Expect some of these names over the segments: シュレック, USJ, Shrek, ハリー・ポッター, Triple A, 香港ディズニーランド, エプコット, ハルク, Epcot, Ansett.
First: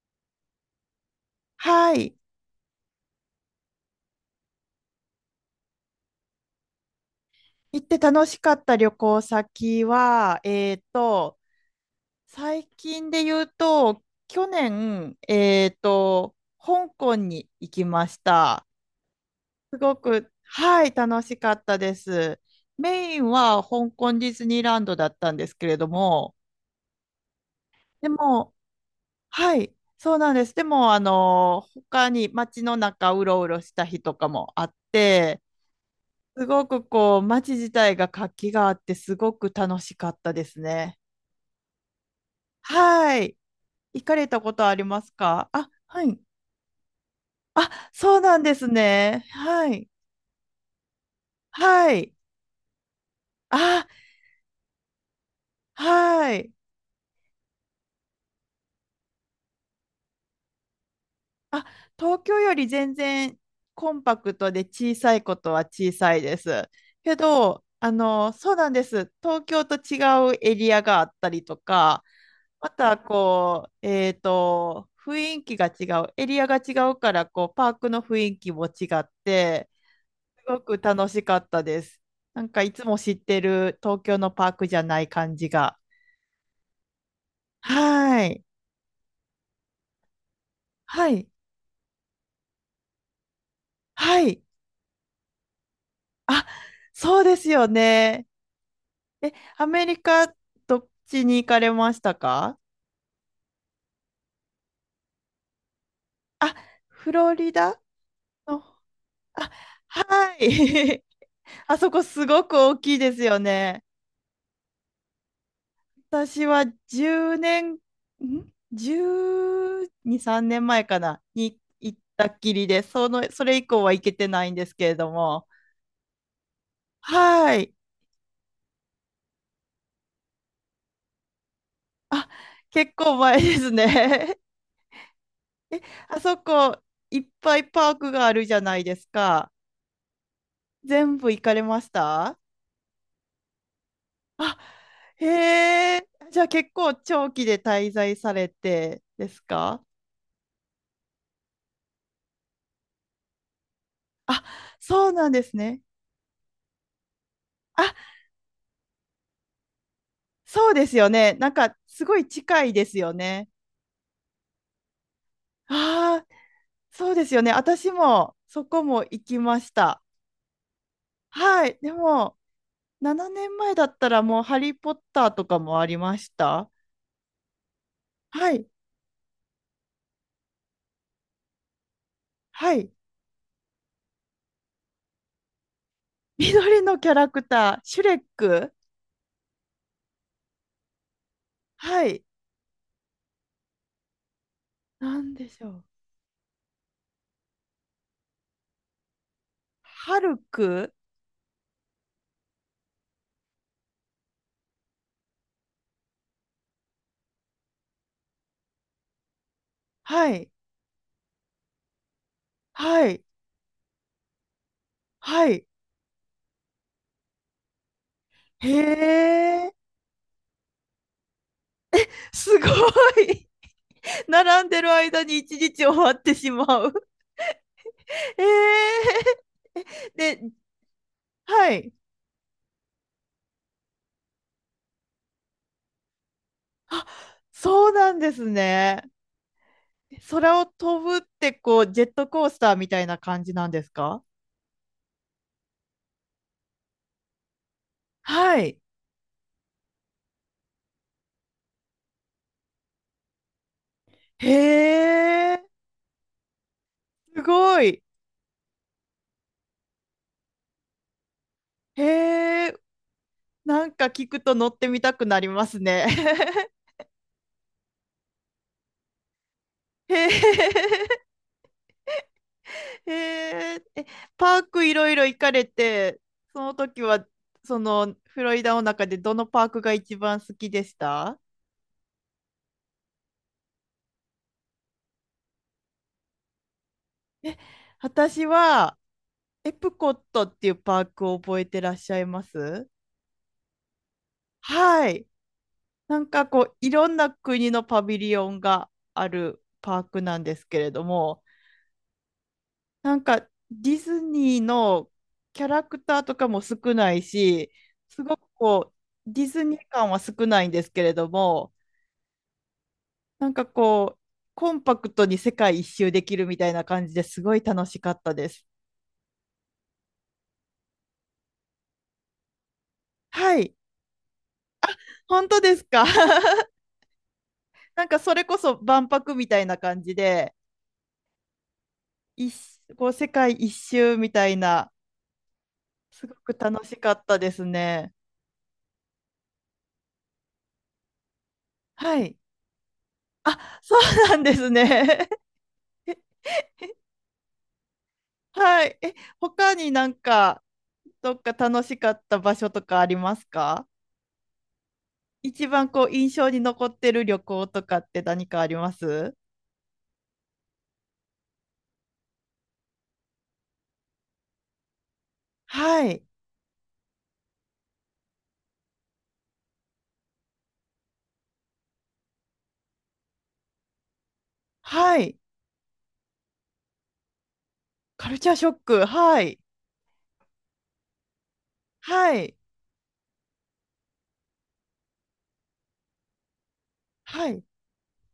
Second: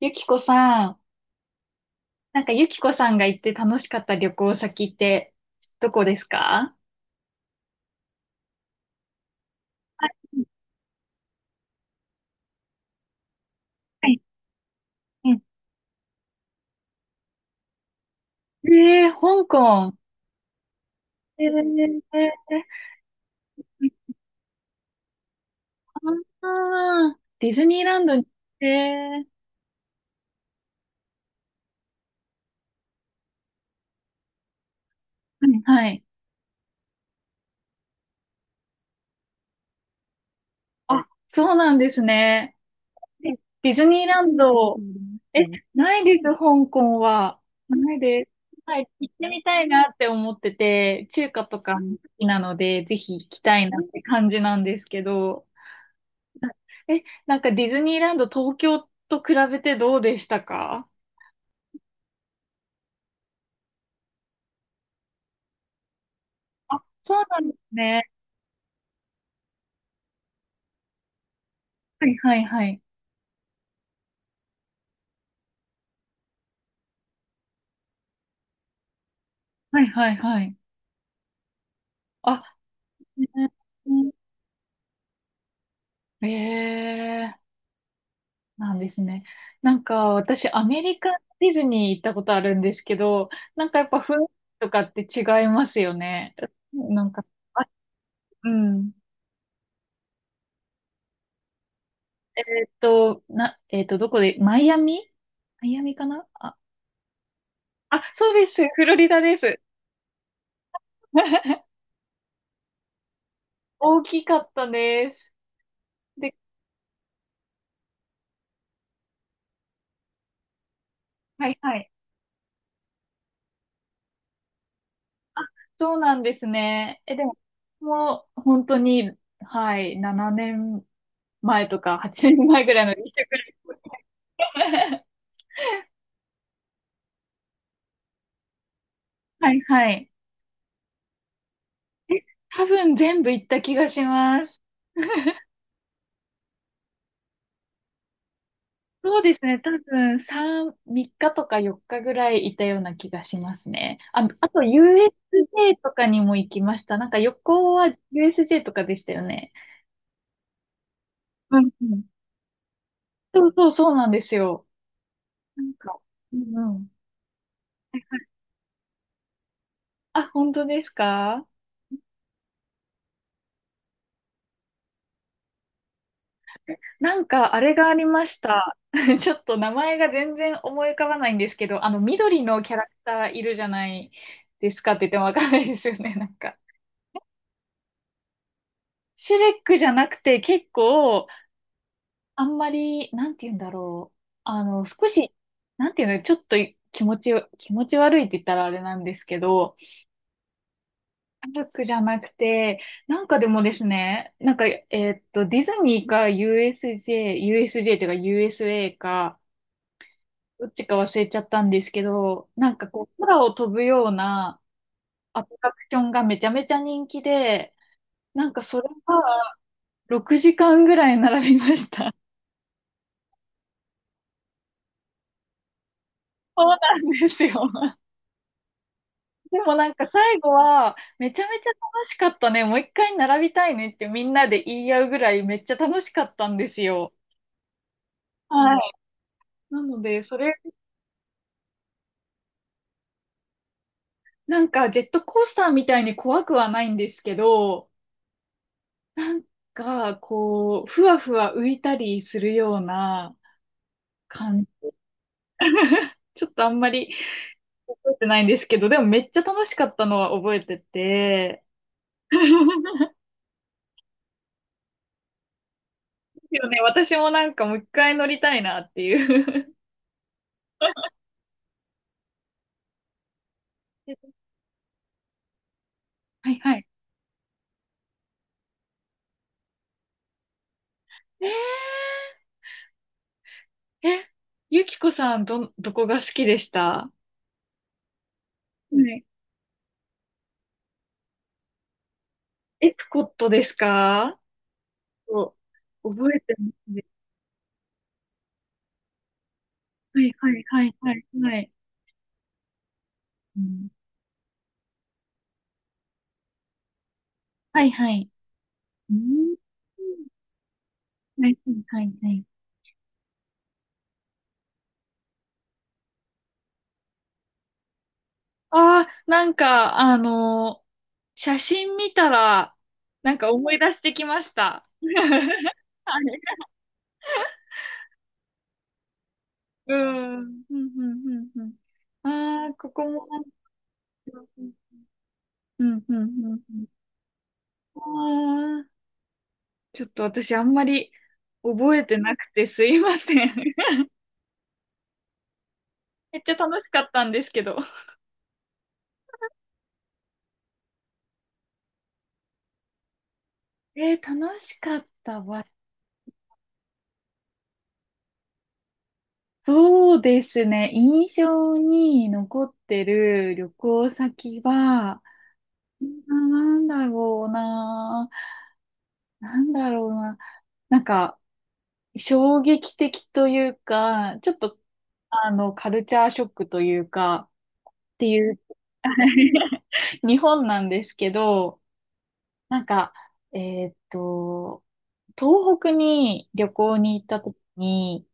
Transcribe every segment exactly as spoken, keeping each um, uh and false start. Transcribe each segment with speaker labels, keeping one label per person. Speaker 1: ゆきこさん、
Speaker 2: はい。
Speaker 1: なんかゆきこさんが行って楽しかった旅行先ってどこですか？
Speaker 2: 行って楽しかった旅行先は、えっと、最近で言うと、
Speaker 1: はい。
Speaker 2: 去年、
Speaker 1: うん。
Speaker 2: えっと、香港に行きました。
Speaker 1: ええー、香
Speaker 2: す
Speaker 1: 港。
Speaker 2: ごく、はい、楽し
Speaker 1: えう
Speaker 2: かったで
Speaker 1: ん。
Speaker 2: す。メインは香
Speaker 1: ー、
Speaker 2: 港ディズニーランドだったんですけれども、
Speaker 1: あーディズニーラン
Speaker 2: で
Speaker 1: ドに、
Speaker 2: も、
Speaker 1: ええ。
Speaker 2: はい、そうなんです。でも、あの、他に街の中うろうろした日とかもあって、
Speaker 1: はいはい。
Speaker 2: すごくこう、街自体が活気があって、すごく楽しかったですね。
Speaker 1: あ、そうなんですね。
Speaker 2: は
Speaker 1: え、
Speaker 2: い。
Speaker 1: ディズニ
Speaker 2: 行
Speaker 1: ー
Speaker 2: か
Speaker 1: ラ
Speaker 2: れ
Speaker 1: ン
Speaker 2: たことあ
Speaker 1: ド、
Speaker 2: ります
Speaker 1: え、
Speaker 2: かあ、
Speaker 1: な
Speaker 2: は
Speaker 1: いで
Speaker 2: い。
Speaker 1: す、香港は。
Speaker 2: あ、
Speaker 1: ない
Speaker 2: そう
Speaker 1: です。
Speaker 2: なんです
Speaker 1: はい、行っ
Speaker 2: ね。
Speaker 1: てみた
Speaker 2: は
Speaker 1: い
Speaker 2: い。
Speaker 1: なって思ってて、中華とか
Speaker 2: は
Speaker 1: も好
Speaker 2: い。
Speaker 1: きなので、ぜひ行きたいなっ
Speaker 2: あ、
Speaker 1: て感じなんですけど。
Speaker 2: はい。
Speaker 1: え、なんかディズニーランド東京と比べてどうでしたか？
Speaker 2: あ、東京より全然コンパクトで小さいことは小さいです。
Speaker 1: あ、
Speaker 2: け
Speaker 1: そうなんで
Speaker 2: ど、
Speaker 1: す
Speaker 2: あ
Speaker 1: ね。
Speaker 2: の、そうなんです。東京と違うエリアがあったりとか、
Speaker 1: はいはいは
Speaker 2: ま
Speaker 1: い。
Speaker 2: たこう、えっと、雰囲気が違う、エリアが違うから、こう、パークの雰囲気も違って、
Speaker 1: はいはいは
Speaker 2: す
Speaker 1: い。
Speaker 2: ごく楽しかったです。な
Speaker 1: あ、
Speaker 2: んかいつも知ってる東京のパークじゃない感じが。
Speaker 1: ええ
Speaker 2: はい。
Speaker 1: ー、なんですね。なんか私アメリ
Speaker 2: は
Speaker 1: カ
Speaker 2: い。
Speaker 1: ディズニー行ったことあるんですけど、なんかやっぱ雰
Speaker 2: は
Speaker 1: 囲気
Speaker 2: い。
Speaker 1: とかって違いますよね。
Speaker 2: あ、
Speaker 1: なん
Speaker 2: そ
Speaker 1: か、
Speaker 2: うです
Speaker 1: あ、
Speaker 2: よね。
Speaker 1: うん。
Speaker 2: え、アメリカ、どっちに行かれましたか？
Speaker 1: えっと、な、えっと、どこで、マイアミマイアミかな
Speaker 2: あ、
Speaker 1: あ、
Speaker 2: フロリダ
Speaker 1: あ、そうです。
Speaker 2: の、
Speaker 1: フロリダで
Speaker 2: あ、
Speaker 1: す。
Speaker 2: はい。あ そこすごく大きいですよね。
Speaker 1: 大きかったです。で、
Speaker 2: 私はじゅうねん、ん？ じゅうに、さんねんまえかな
Speaker 1: はい
Speaker 2: に
Speaker 1: はい。
Speaker 2: 行ったっきりで、その、それ以降は行けてないんですけれど
Speaker 1: あ、
Speaker 2: も。
Speaker 1: そうなんですね。え、でも、
Speaker 2: はい。
Speaker 1: もう本当に、はい、ななねんまえとか8
Speaker 2: あ、
Speaker 1: 年前ぐらいの
Speaker 2: 結
Speaker 1: 離職
Speaker 2: 構前
Speaker 1: く
Speaker 2: ですね。
Speaker 1: らい
Speaker 2: あそこ、いっぱいパークがあるじゃないです か。
Speaker 1: はいはい。
Speaker 2: 全部行かれました？
Speaker 1: 多分全部行った気がしま
Speaker 2: あ、
Speaker 1: す。
Speaker 2: へえ。じゃあ結構長期で滞在されて
Speaker 1: そう
Speaker 2: で
Speaker 1: です
Speaker 2: す
Speaker 1: ね。多
Speaker 2: か？
Speaker 1: 分さん、みっかとかよっかぐらいいたような気がしますね。あ、
Speaker 2: あ、
Speaker 1: あと
Speaker 2: そうなんです
Speaker 1: ユーエスジェー
Speaker 2: ね。
Speaker 1: とかにも行きました。なんか横は
Speaker 2: あ、
Speaker 1: ユーエスジェー とかでしたよね。
Speaker 2: そうですよね。なん
Speaker 1: うん
Speaker 2: か
Speaker 1: うん。
Speaker 2: すごい近いですよ
Speaker 1: そ
Speaker 2: ね。
Speaker 1: うそう、そうなんですよ。なんか、
Speaker 2: ああ、
Speaker 1: うんうん。
Speaker 2: そうですよね。私もそこも行きました。
Speaker 1: あ、本当ですか？
Speaker 2: はい。でも、ななねんまえだったらもうハリー・ポッターとかもありました。
Speaker 1: なんか、あれがありまし
Speaker 2: はい。
Speaker 1: た。ちょっと名前が全然思い浮かばないんですけど、あの、緑のキ
Speaker 2: は
Speaker 1: ャラク
Speaker 2: い。
Speaker 1: ターいるじゃないですかって言ってもわかんないですよね、なんか。
Speaker 2: 緑のキャラクター、シュレック。
Speaker 1: シュレックじゃなくて、結構、
Speaker 2: はい。
Speaker 1: あんまり、なんて言うんだろう。あの、少
Speaker 2: な
Speaker 1: し、
Speaker 2: んでしょう。
Speaker 1: なんていうの、ちょっと気持ちよ、気持ち悪いって言ったらあれなんですけど、
Speaker 2: ハルク。
Speaker 1: シュレックじゃなくて、なんかでもですね、なんか、えーっと、ディズニーか ユーエスジェー、ユーエスジェー っていうか ユーエスエー か、
Speaker 2: はい。
Speaker 1: どっちか忘れちゃったんですけど、なんか
Speaker 2: は
Speaker 1: こう、
Speaker 2: い。
Speaker 1: 空を飛ぶようなア
Speaker 2: は
Speaker 1: ト
Speaker 2: い。
Speaker 1: ラクションがめちゃめちゃ人気で、なんか
Speaker 2: へ
Speaker 1: それが
Speaker 2: え、
Speaker 1: ろくじかんぐらい並びました。
Speaker 2: すごい。並んでる間に一日終わってし
Speaker 1: そ
Speaker 2: ま
Speaker 1: う
Speaker 2: う。
Speaker 1: なんですよ。
Speaker 2: え
Speaker 1: でもなんか
Speaker 2: え。
Speaker 1: 最
Speaker 2: で、
Speaker 1: 後は、めちゃめち
Speaker 2: は
Speaker 1: ゃ
Speaker 2: い。
Speaker 1: 楽しかったね。もう一回並びたいねってみんなで言い合うぐらいめっちゃ楽しかったんです
Speaker 2: あ、
Speaker 1: よ。
Speaker 2: そうなんです
Speaker 1: はい。
Speaker 2: ね。
Speaker 1: なので、それ、
Speaker 2: 空を飛ぶってこうジェットコースターみたいな感じなんですか？
Speaker 1: なんかジェットコースターみたいに怖くはないんですけど、
Speaker 2: はい。
Speaker 1: が、こう、ふわふわ浮いたりするような感じ、
Speaker 2: へえ、
Speaker 1: ちょっとあんまり
Speaker 2: すご
Speaker 1: 覚
Speaker 2: い。
Speaker 1: えてないんですけど、でもめっちゃ楽しかったのは覚えてて、
Speaker 2: へえ、なんか聞くと乗ってみたくなりますね。
Speaker 1: ですよね、私もなんかもう一回乗りたいなっていう
Speaker 2: へえ、へえ、え、 パークいろいろ行かれて、
Speaker 1: はい
Speaker 2: その
Speaker 1: はい。
Speaker 2: 時はそのフロリダの中でどのパークが一番好きでした？
Speaker 1: えー、え、ゆきこさん、ど、どこが好きでした
Speaker 2: 私は
Speaker 1: はい。
Speaker 2: エプコットっていうパークを覚えてらっしゃいます？
Speaker 1: エプコットですか？
Speaker 2: はい。
Speaker 1: そう
Speaker 2: なん
Speaker 1: 覚え
Speaker 2: か
Speaker 1: て
Speaker 2: こ
Speaker 1: ま
Speaker 2: うい
Speaker 1: すね。
Speaker 2: ろんな国のパビリオンがあるパー
Speaker 1: は
Speaker 2: ク
Speaker 1: い
Speaker 2: なん
Speaker 1: は
Speaker 2: で
Speaker 1: い
Speaker 2: すけ
Speaker 1: は
Speaker 2: れ
Speaker 1: い
Speaker 2: ど
Speaker 1: はい
Speaker 2: も、
Speaker 1: はい。
Speaker 2: なんか
Speaker 1: うん、
Speaker 2: ディズニーのキャラクターとかも少ないし、
Speaker 1: はいは
Speaker 2: す
Speaker 1: い。
Speaker 2: ごくこう
Speaker 1: う
Speaker 2: ディ
Speaker 1: ん。
Speaker 2: ズニー感は少ないんですけれど
Speaker 1: はいは
Speaker 2: も、
Speaker 1: いはいはい。
Speaker 2: なんかこうコンパクトに世界一周できるみたいな感じですごい楽しかったです。
Speaker 1: ああ、なんか、あの写真見たら、なんか
Speaker 2: は
Speaker 1: 思
Speaker 2: い、
Speaker 1: い出してきました。
Speaker 2: 本当 ですか？
Speaker 1: はい。
Speaker 2: なんかそれこそ万博みたいな
Speaker 1: う
Speaker 2: 感じ
Speaker 1: ん。う
Speaker 2: で、
Speaker 1: ん、うん、うん、うん。ああ、
Speaker 2: 一、
Speaker 1: ここ
Speaker 2: こう
Speaker 1: も
Speaker 2: 世
Speaker 1: なんか、
Speaker 2: 界一周みたい
Speaker 1: うん、
Speaker 2: な、
Speaker 1: うん、う
Speaker 2: すごく楽
Speaker 1: ん
Speaker 2: しかったですね。
Speaker 1: うん。ああ、ちょっと私あんまり覚えて
Speaker 2: は
Speaker 1: な
Speaker 2: い。
Speaker 1: くてすいません。
Speaker 2: あ、そう なんですね。
Speaker 1: めっちゃ楽しかったんですけど。
Speaker 2: はい。え、他になんか、どっか楽しかった場所とかありますか？
Speaker 1: えー、楽しかったわ。
Speaker 2: 一番こう、印象に残ってる旅行とかって何かあります？
Speaker 1: そうですね。印象に残ってる旅行先は、う
Speaker 2: はい。
Speaker 1: ん、なんだろうな。なんだろうな。なんか、衝撃的というか、ちょっと、
Speaker 2: はい。
Speaker 1: あの、カルチャーショックというか、って
Speaker 2: カル
Speaker 1: い
Speaker 2: チャー
Speaker 1: う
Speaker 2: ショック。はい。
Speaker 1: 日本なんですけど、
Speaker 2: はい。
Speaker 1: なんか、えーっと、東北に旅行に行った
Speaker 2: は
Speaker 1: 時
Speaker 2: い。
Speaker 1: に、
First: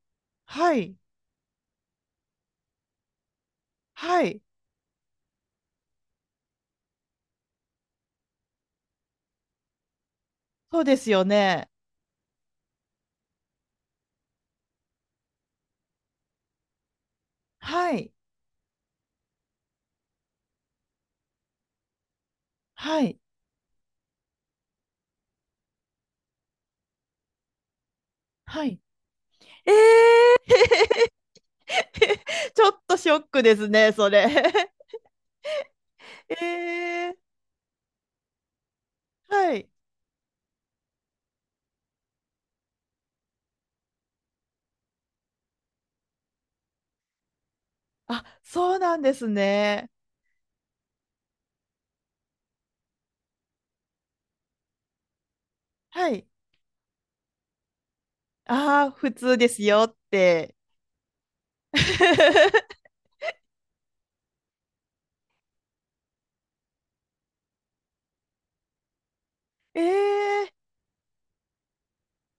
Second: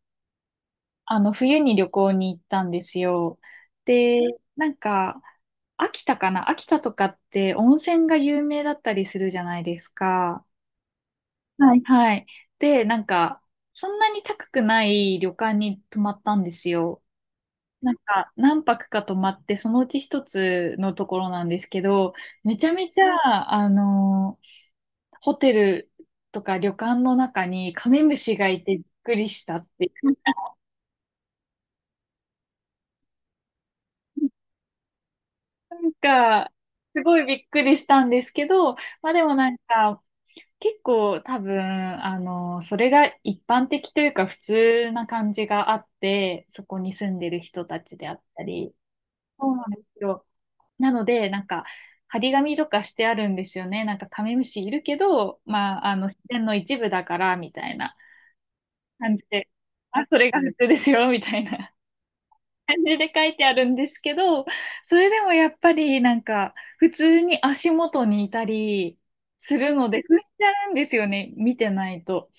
Speaker 2: はい。
Speaker 1: あの、冬に旅行に行ったんですよ。で、
Speaker 2: はい。
Speaker 1: なんか、秋田かな、秋田とかって温泉が有名だったりするじゃないですか。
Speaker 2: そうですよね。
Speaker 1: はいはい。で、なんか、そんなに高くない旅館に泊まったんですよ。
Speaker 2: は
Speaker 1: なん
Speaker 2: い。
Speaker 1: か何泊か泊まって、そのうち一つのところなんですけど、めちゃめち
Speaker 2: はい。
Speaker 1: ゃ、あの、ホテルとか旅館の中にカメムシがい
Speaker 2: は
Speaker 1: て
Speaker 2: い。
Speaker 1: びっくりしたっ
Speaker 2: え
Speaker 1: ていう。
Speaker 2: ー、ちょっとショックですね、それ。
Speaker 1: なん か、す
Speaker 2: え
Speaker 1: ごい
Speaker 2: ー、
Speaker 1: びっくりしたんですけど、まあでもな
Speaker 2: は
Speaker 1: ん
Speaker 2: い。
Speaker 1: か、結構多分、あの、それが一般的というか普通な感じがあって、そこに住んでる人たちであっ
Speaker 2: あ、
Speaker 1: たり。
Speaker 2: そうなんです
Speaker 1: そうなんで
Speaker 2: ね。
Speaker 1: すよ。なので、なんか、張り紙とかしてあるんですよね。なんか、カメムシいるけど、まあ、あの、
Speaker 2: は
Speaker 1: 自
Speaker 2: い。
Speaker 1: 然の一部だから、みたいな
Speaker 2: ああ、普
Speaker 1: 感じ
Speaker 2: 通
Speaker 1: で、
Speaker 2: ですよっ
Speaker 1: あ、それが普
Speaker 2: て。
Speaker 1: 通ですよ、みたいな感 じで書いてあるんですけど、それでもやっぱり、なんか、普通に足元にいたりする
Speaker 2: え
Speaker 1: ので、踏んじ
Speaker 2: え、
Speaker 1: ゃうんですよね、見てないと。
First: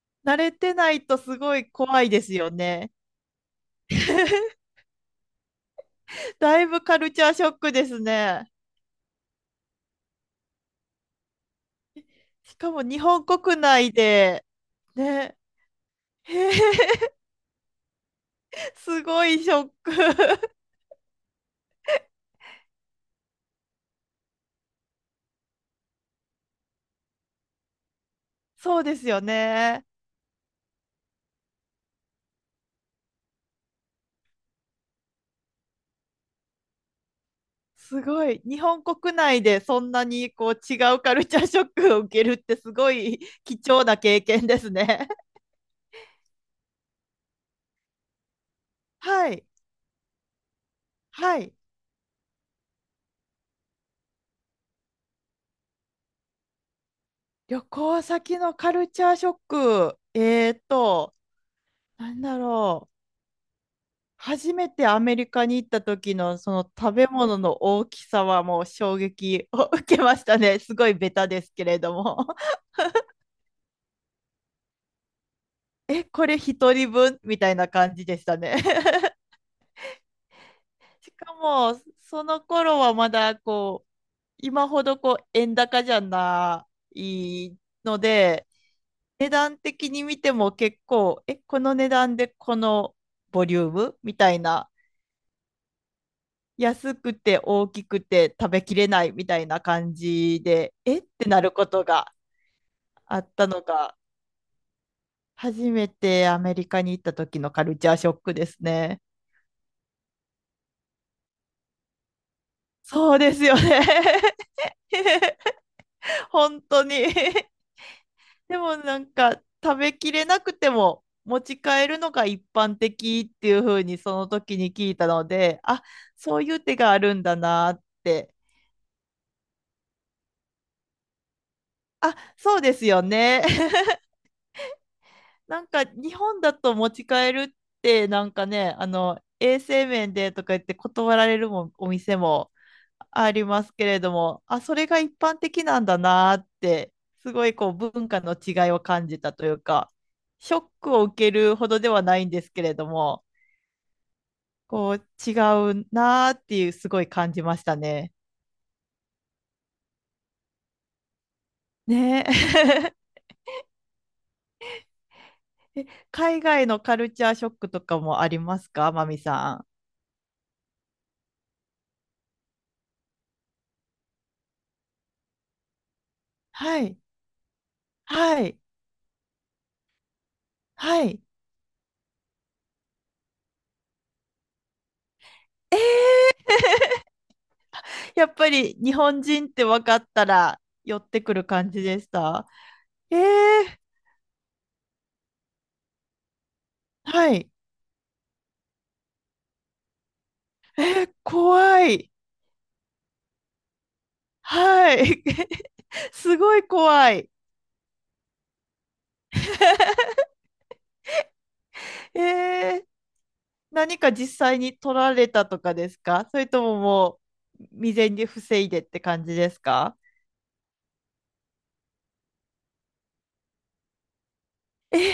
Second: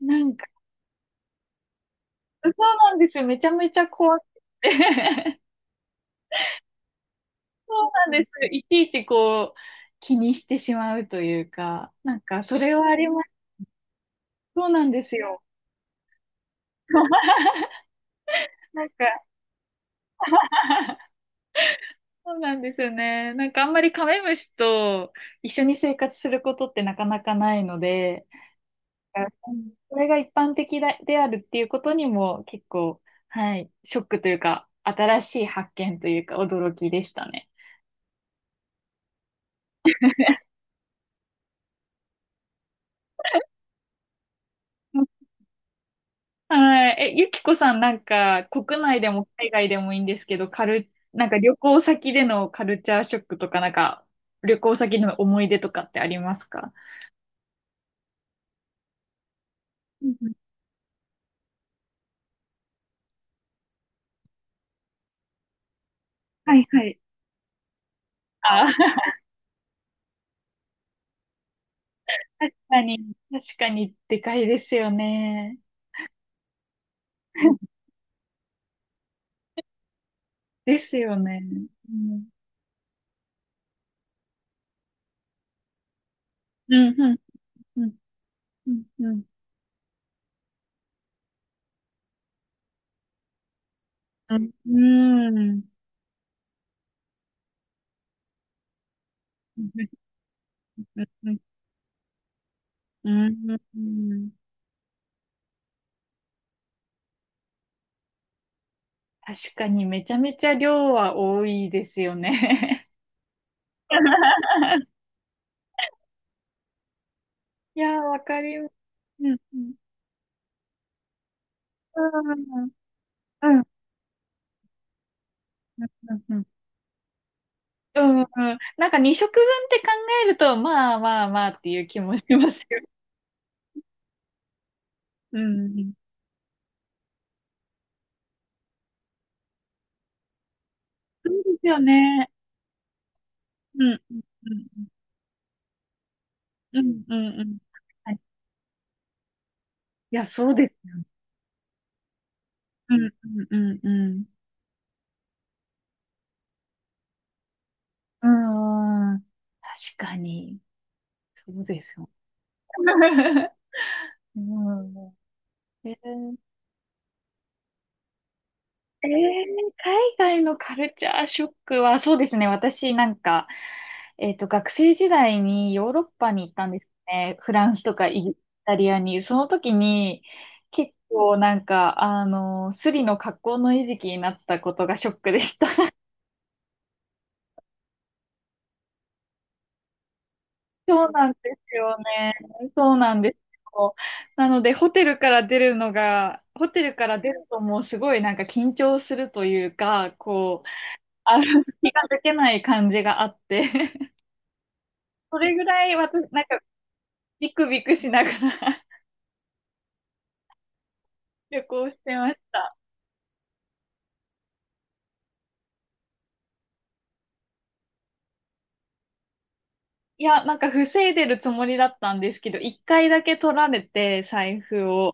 Speaker 1: なん
Speaker 2: 慣
Speaker 1: か、
Speaker 2: れてないとすごい怖いです
Speaker 1: そ
Speaker 2: よ
Speaker 1: う
Speaker 2: ね。
Speaker 1: なんですよ。めちゃめちゃ怖く て。
Speaker 2: だいぶカルチャーショック
Speaker 1: そ
Speaker 2: で
Speaker 1: う
Speaker 2: す
Speaker 1: なんです。
Speaker 2: ね。
Speaker 1: いちいちこう、気にしてしまうというか、なんか、そ
Speaker 2: しか
Speaker 1: れ
Speaker 2: も
Speaker 1: はあ
Speaker 2: 日
Speaker 1: りま
Speaker 2: 本
Speaker 1: す。
Speaker 2: 国内で、
Speaker 1: そうなんです
Speaker 2: ね、
Speaker 1: よ。
Speaker 2: へえ、
Speaker 1: なんか、
Speaker 2: すごいショック。
Speaker 1: そうなんですよね。なんかあんまりカメムシと一緒に生活することってなかなかないので、
Speaker 2: そうですよ
Speaker 1: うん、
Speaker 2: ね。
Speaker 1: それが一般的だであるっていうことにも結構、はい、ショックというか、新しい発見というか驚きでしたね。
Speaker 2: すごい。日本国内でそんなにこう違うカルチャーショックを受けるってすごい貴重な経験です
Speaker 1: うん、
Speaker 2: ね。
Speaker 1: はい。え、ゆきこさん、なんか国 内でも
Speaker 2: はい。
Speaker 1: 海外でもいいんですけど、カル、なんか
Speaker 2: はい。
Speaker 1: 旅行先でのカルチャーショックとか、なんか旅行先での思い出とかってありますか？
Speaker 2: 旅行先のカルチャーショック。
Speaker 1: うんうん、
Speaker 2: えーと、なんだろう。初めてアメリカに行った時のそ
Speaker 1: は
Speaker 2: の
Speaker 1: いは
Speaker 2: 食
Speaker 1: い。
Speaker 2: べ物の大きさはも
Speaker 1: あ
Speaker 2: う
Speaker 1: ー、
Speaker 2: 衝撃を受けましたね。すごいベタですけれども。
Speaker 1: 確 かに、確かにでかいですよね。
Speaker 2: え、これ一人分みたいな感じでしたね。
Speaker 1: です
Speaker 2: し
Speaker 1: よ
Speaker 2: か
Speaker 1: ね。
Speaker 2: も、
Speaker 1: う
Speaker 2: そ
Speaker 1: ん。
Speaker 2: の頃はまだこう、今ほどこう円高じゃな
Speaker 1: うん、うん、
Speaker 2: い
Speaker 1: うん、
Speaker 2: ので、
Speaker 1: うん、うん。
Speaker 2: 値段的に見ても結構、え、この値段でこのボリュームみた
Speaker 1: う
Speaker 2: い
Speaker 1: ん、
Speaker 2: な、
Speaker 1: うん、
Speaker 2: 安くて大きくて食べきれないみたいな感じで、えってなることが
Speaker 1: う
Speaker 2: あった
Speaker 1: ん、
Speaker 2: の
Speaker 1: う
Speaker 2: が、
Speaker 1: ん。
Speaker 2: 初めてアメリカに行った時のカルチャーショックですね。
Speaker 1: 確かにめちゃめちゃ量は多いですよね。
Speaker 2: そうですよね。本当に。
Speaker 1: いやー、わかり
Speaker 2: で
Speaker 1: ます。
Speaker 2: もなん
Speaker 1: うん、
Speaker 2: か
Speaker 1: うん、
Speaker 2: 食べきれなくても持ち帰る
Speaker 1: う
Speaker 2: のが一
Speaker 1: ん、うん、
Speaker 2: 般的ってい
Speaker 1: う
Speaker 2: う
Speaker 1: ん、
Speaker 2: 風にその時に聞いたので、あ、そういう手があるんだなっ
Speaker 1: うん、うん。
Speaker 2: て。
Speaker 1: なんかに食分って考えると、まあまあまあっていう気も
Speaker 2: あ、
Speaker 1: しま
Speaker 2: そ
Speaker 1: す
Speaker 2: うで
Speaker 1: よ。
Speaker 2: すよね。
Speaker 1: う
Speaker 2: なんか
Speaker 1: ん。
Speaker 2: 日本だと持ち帰るってなんかね、あの衛生面でとか言って断ら
Speaker 1: そ
Speaker 2: れ
Speaker 1: う
Speaker 2: る
Speaker 1: です
Speaker 2: も
Speaker 1: よ
Speaker 2: お店
Speaker 1: ね。
Speaker 2: もあります
Speaker 1: う
Speaker 2: け
Speaker 1: ん、
Speaker 2: れど
Speaker 1: うん、
Speaker 2: も、あ、そ
Speaker 1: うん。
Speaker 2: れが一般的なんだなーっ
Speaker 1: う
Speaker 2: て、
Speaker 1: んう
Speaker 2: す
Speaker 1: んう
Speaker 2: ごい
Speaker 1: ん。
Speaker 2: こう文
Speaker 1: はい、
Speaker 2: 化の違いを感じたというか、
Speaker 1: いや、そ
Speaker 2: シ
Speaker 1: う
Speaker 2: ョ
Speaker 1: で
Speaker 2: ッ
Speaker 1: す。
Speaker 2: クを受けるほどではないんですけれど
Speaker 1: うん
Speaker 2: も、
Speaker 1: うんうんうん。
Speaker 2: こう違うなーっていうすごい感じましたね。
Speaker 1: うんん。確かに。そうですよ。
Speaker 2: ねえ。
Speaker 1: うん。
Speaker 2: え、
Speaker 1: えー
Speaker 2: 海外のカルチャーショックとかもありますか、マ
Speaker 1: えー
Speaker 2: ミさん。
Speaker 1: 海外のカルチャーショックは、そうですね。私なんか、えっと、学生時代にヨーロッパに行ったんで
Speaker 2: は
Speaker 1: す
Speaker 2: い。
Speaker 1: ね。フランスとかイ
Speaker 2: はい。
Speaker 1: タリアに。その時に、結
Speaker 2: はい。
Speaker 1: 構なんか、あの、スリの格好の餌食になったことがショックでした。
Speaker 2: やっぱり日本人って分かったら寄
Speaker 1: そ
Speaker 2: っ
Speaker 1: う
Speaker 2: て
Speaker 1: なん
Speaker 2: く
Speaker 1: で
Speaker 2: る感
Speaker 1: す
Speaker 2: じ
Speaker 1: よ
Speaker 2: でし
Speaker 1: ね。
Speaker 2: た？
Speaker 1: そうな
Speaker 2: えー、
Speaker 1: んですよ。なので、ホテルから出るのが、ホテルから出
Speaker 2: は
Speaker 1: る
Speaker 2: い。
Speaker 1: ともうすごいなんか緊張するというか、こう、
Speaker 2: え、
Speaker 1: あの、
Speaker 2: 怖
Speaker 1: 気が
Speaker 2: い。
Speaker 1: 抜けない感じがあって、
Speaker 2: はい。
Speaker 1: それぐ らい私、
Speaker 2: す
Speaker 1: なん
Speaker 2: ご
Speaker 1: か
Speaker 2: い怖い。
Speaker 1: ビクビクしながら 旅行してました。
Speaker 2: えー、何か実際に取られたとかですか、それとももう未然に防いでって感じですか？
Speaker 1: いや、なんか防いでるつもりだったんですけど、一回だけ取られて、財布を。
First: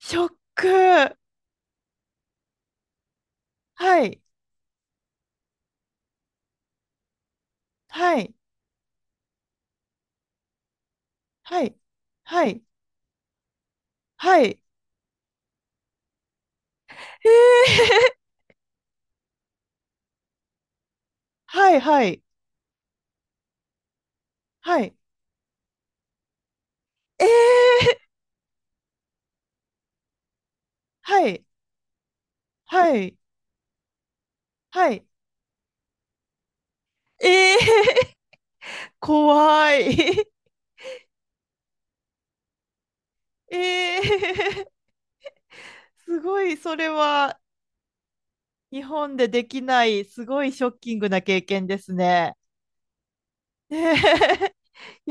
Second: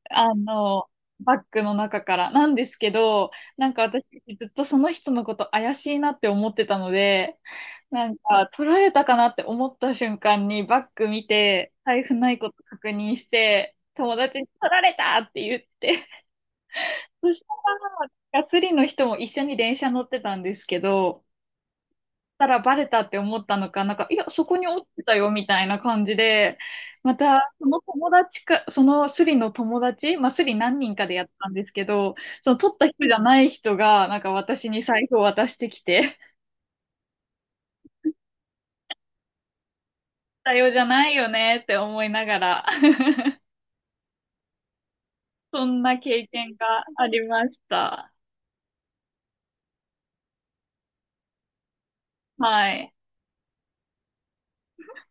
Speaker 2: ショッ
Speaker 1: あの、
Speaker 2: ク。
Speaker 1: バッグの中から。なんですけど、なんか私
Speaker 2: はい。
Speaker 1: ずっとその人のこと怪しいなって思ってたので、なん
Speaker 2: はい。
Speaker 1: か取られたかなって思った瞬間にバッグ見
Speaker 2: は
Speaker 1: て、
Speaker 2: い。
Speaker 1: 財布ない
Speaker 2: は
Speaker 1: こと
Speaker 2: い。
Speaker 1: 確認して、友達
Speaker 2: は
Speaker 1: に
Speaker 2: い。
Speaker 1: 取られたって言って、
Speaker 2: え
Speaker 1: そした
Speaker 2: ー、
Speaker 1: ら、ガスリの人も一緒に電車乗ってたんですけど、
Speaker 2: はい。はい。
Speaker 1: たらバレたって思ったのか、なんか、いや、そこに
Speaker 2: は
Speaker 1: 落ち
Speaker 2: い。
Speaker 1: てたよ、みたいな感じで、ま
Speaker 2: えー、
Speaker 1: た、その友達か、そのスリの友達、まあ、スリ何人かで
Speaker 2: は
Speaker 1: やっ
Speaker 2: い。
Speaker 1: たんですけど、その取った
Speaker 2: は
Speaker 1: 人じ
Speaker 2: い。
Speaker 1: ゃない人が、なんか私に
Speaker 2: は
Speaker 1: 財
Speaker 2: い。
Speaker 1: 布を渡してきて、
Speaker 2: えー怖い。
Speaker 1: だよじゃないよねって思いながら、
Speaker 2: えー、
Speaker 1: そんな
Speaker 2: す
Speaker 1: 経
Speaker 2: ご
Speaker 1: 験
Speaker 2: い、そ
Speaker 1: が
Speaker 2: れ
Speaker 1: あり
Speaker 2: は
Speaker 1: ました。
Speaker 2: 日本でできない、すごいショッキングな経験ですね。
Speaker 1: はい。
Speaker 2: ねえ い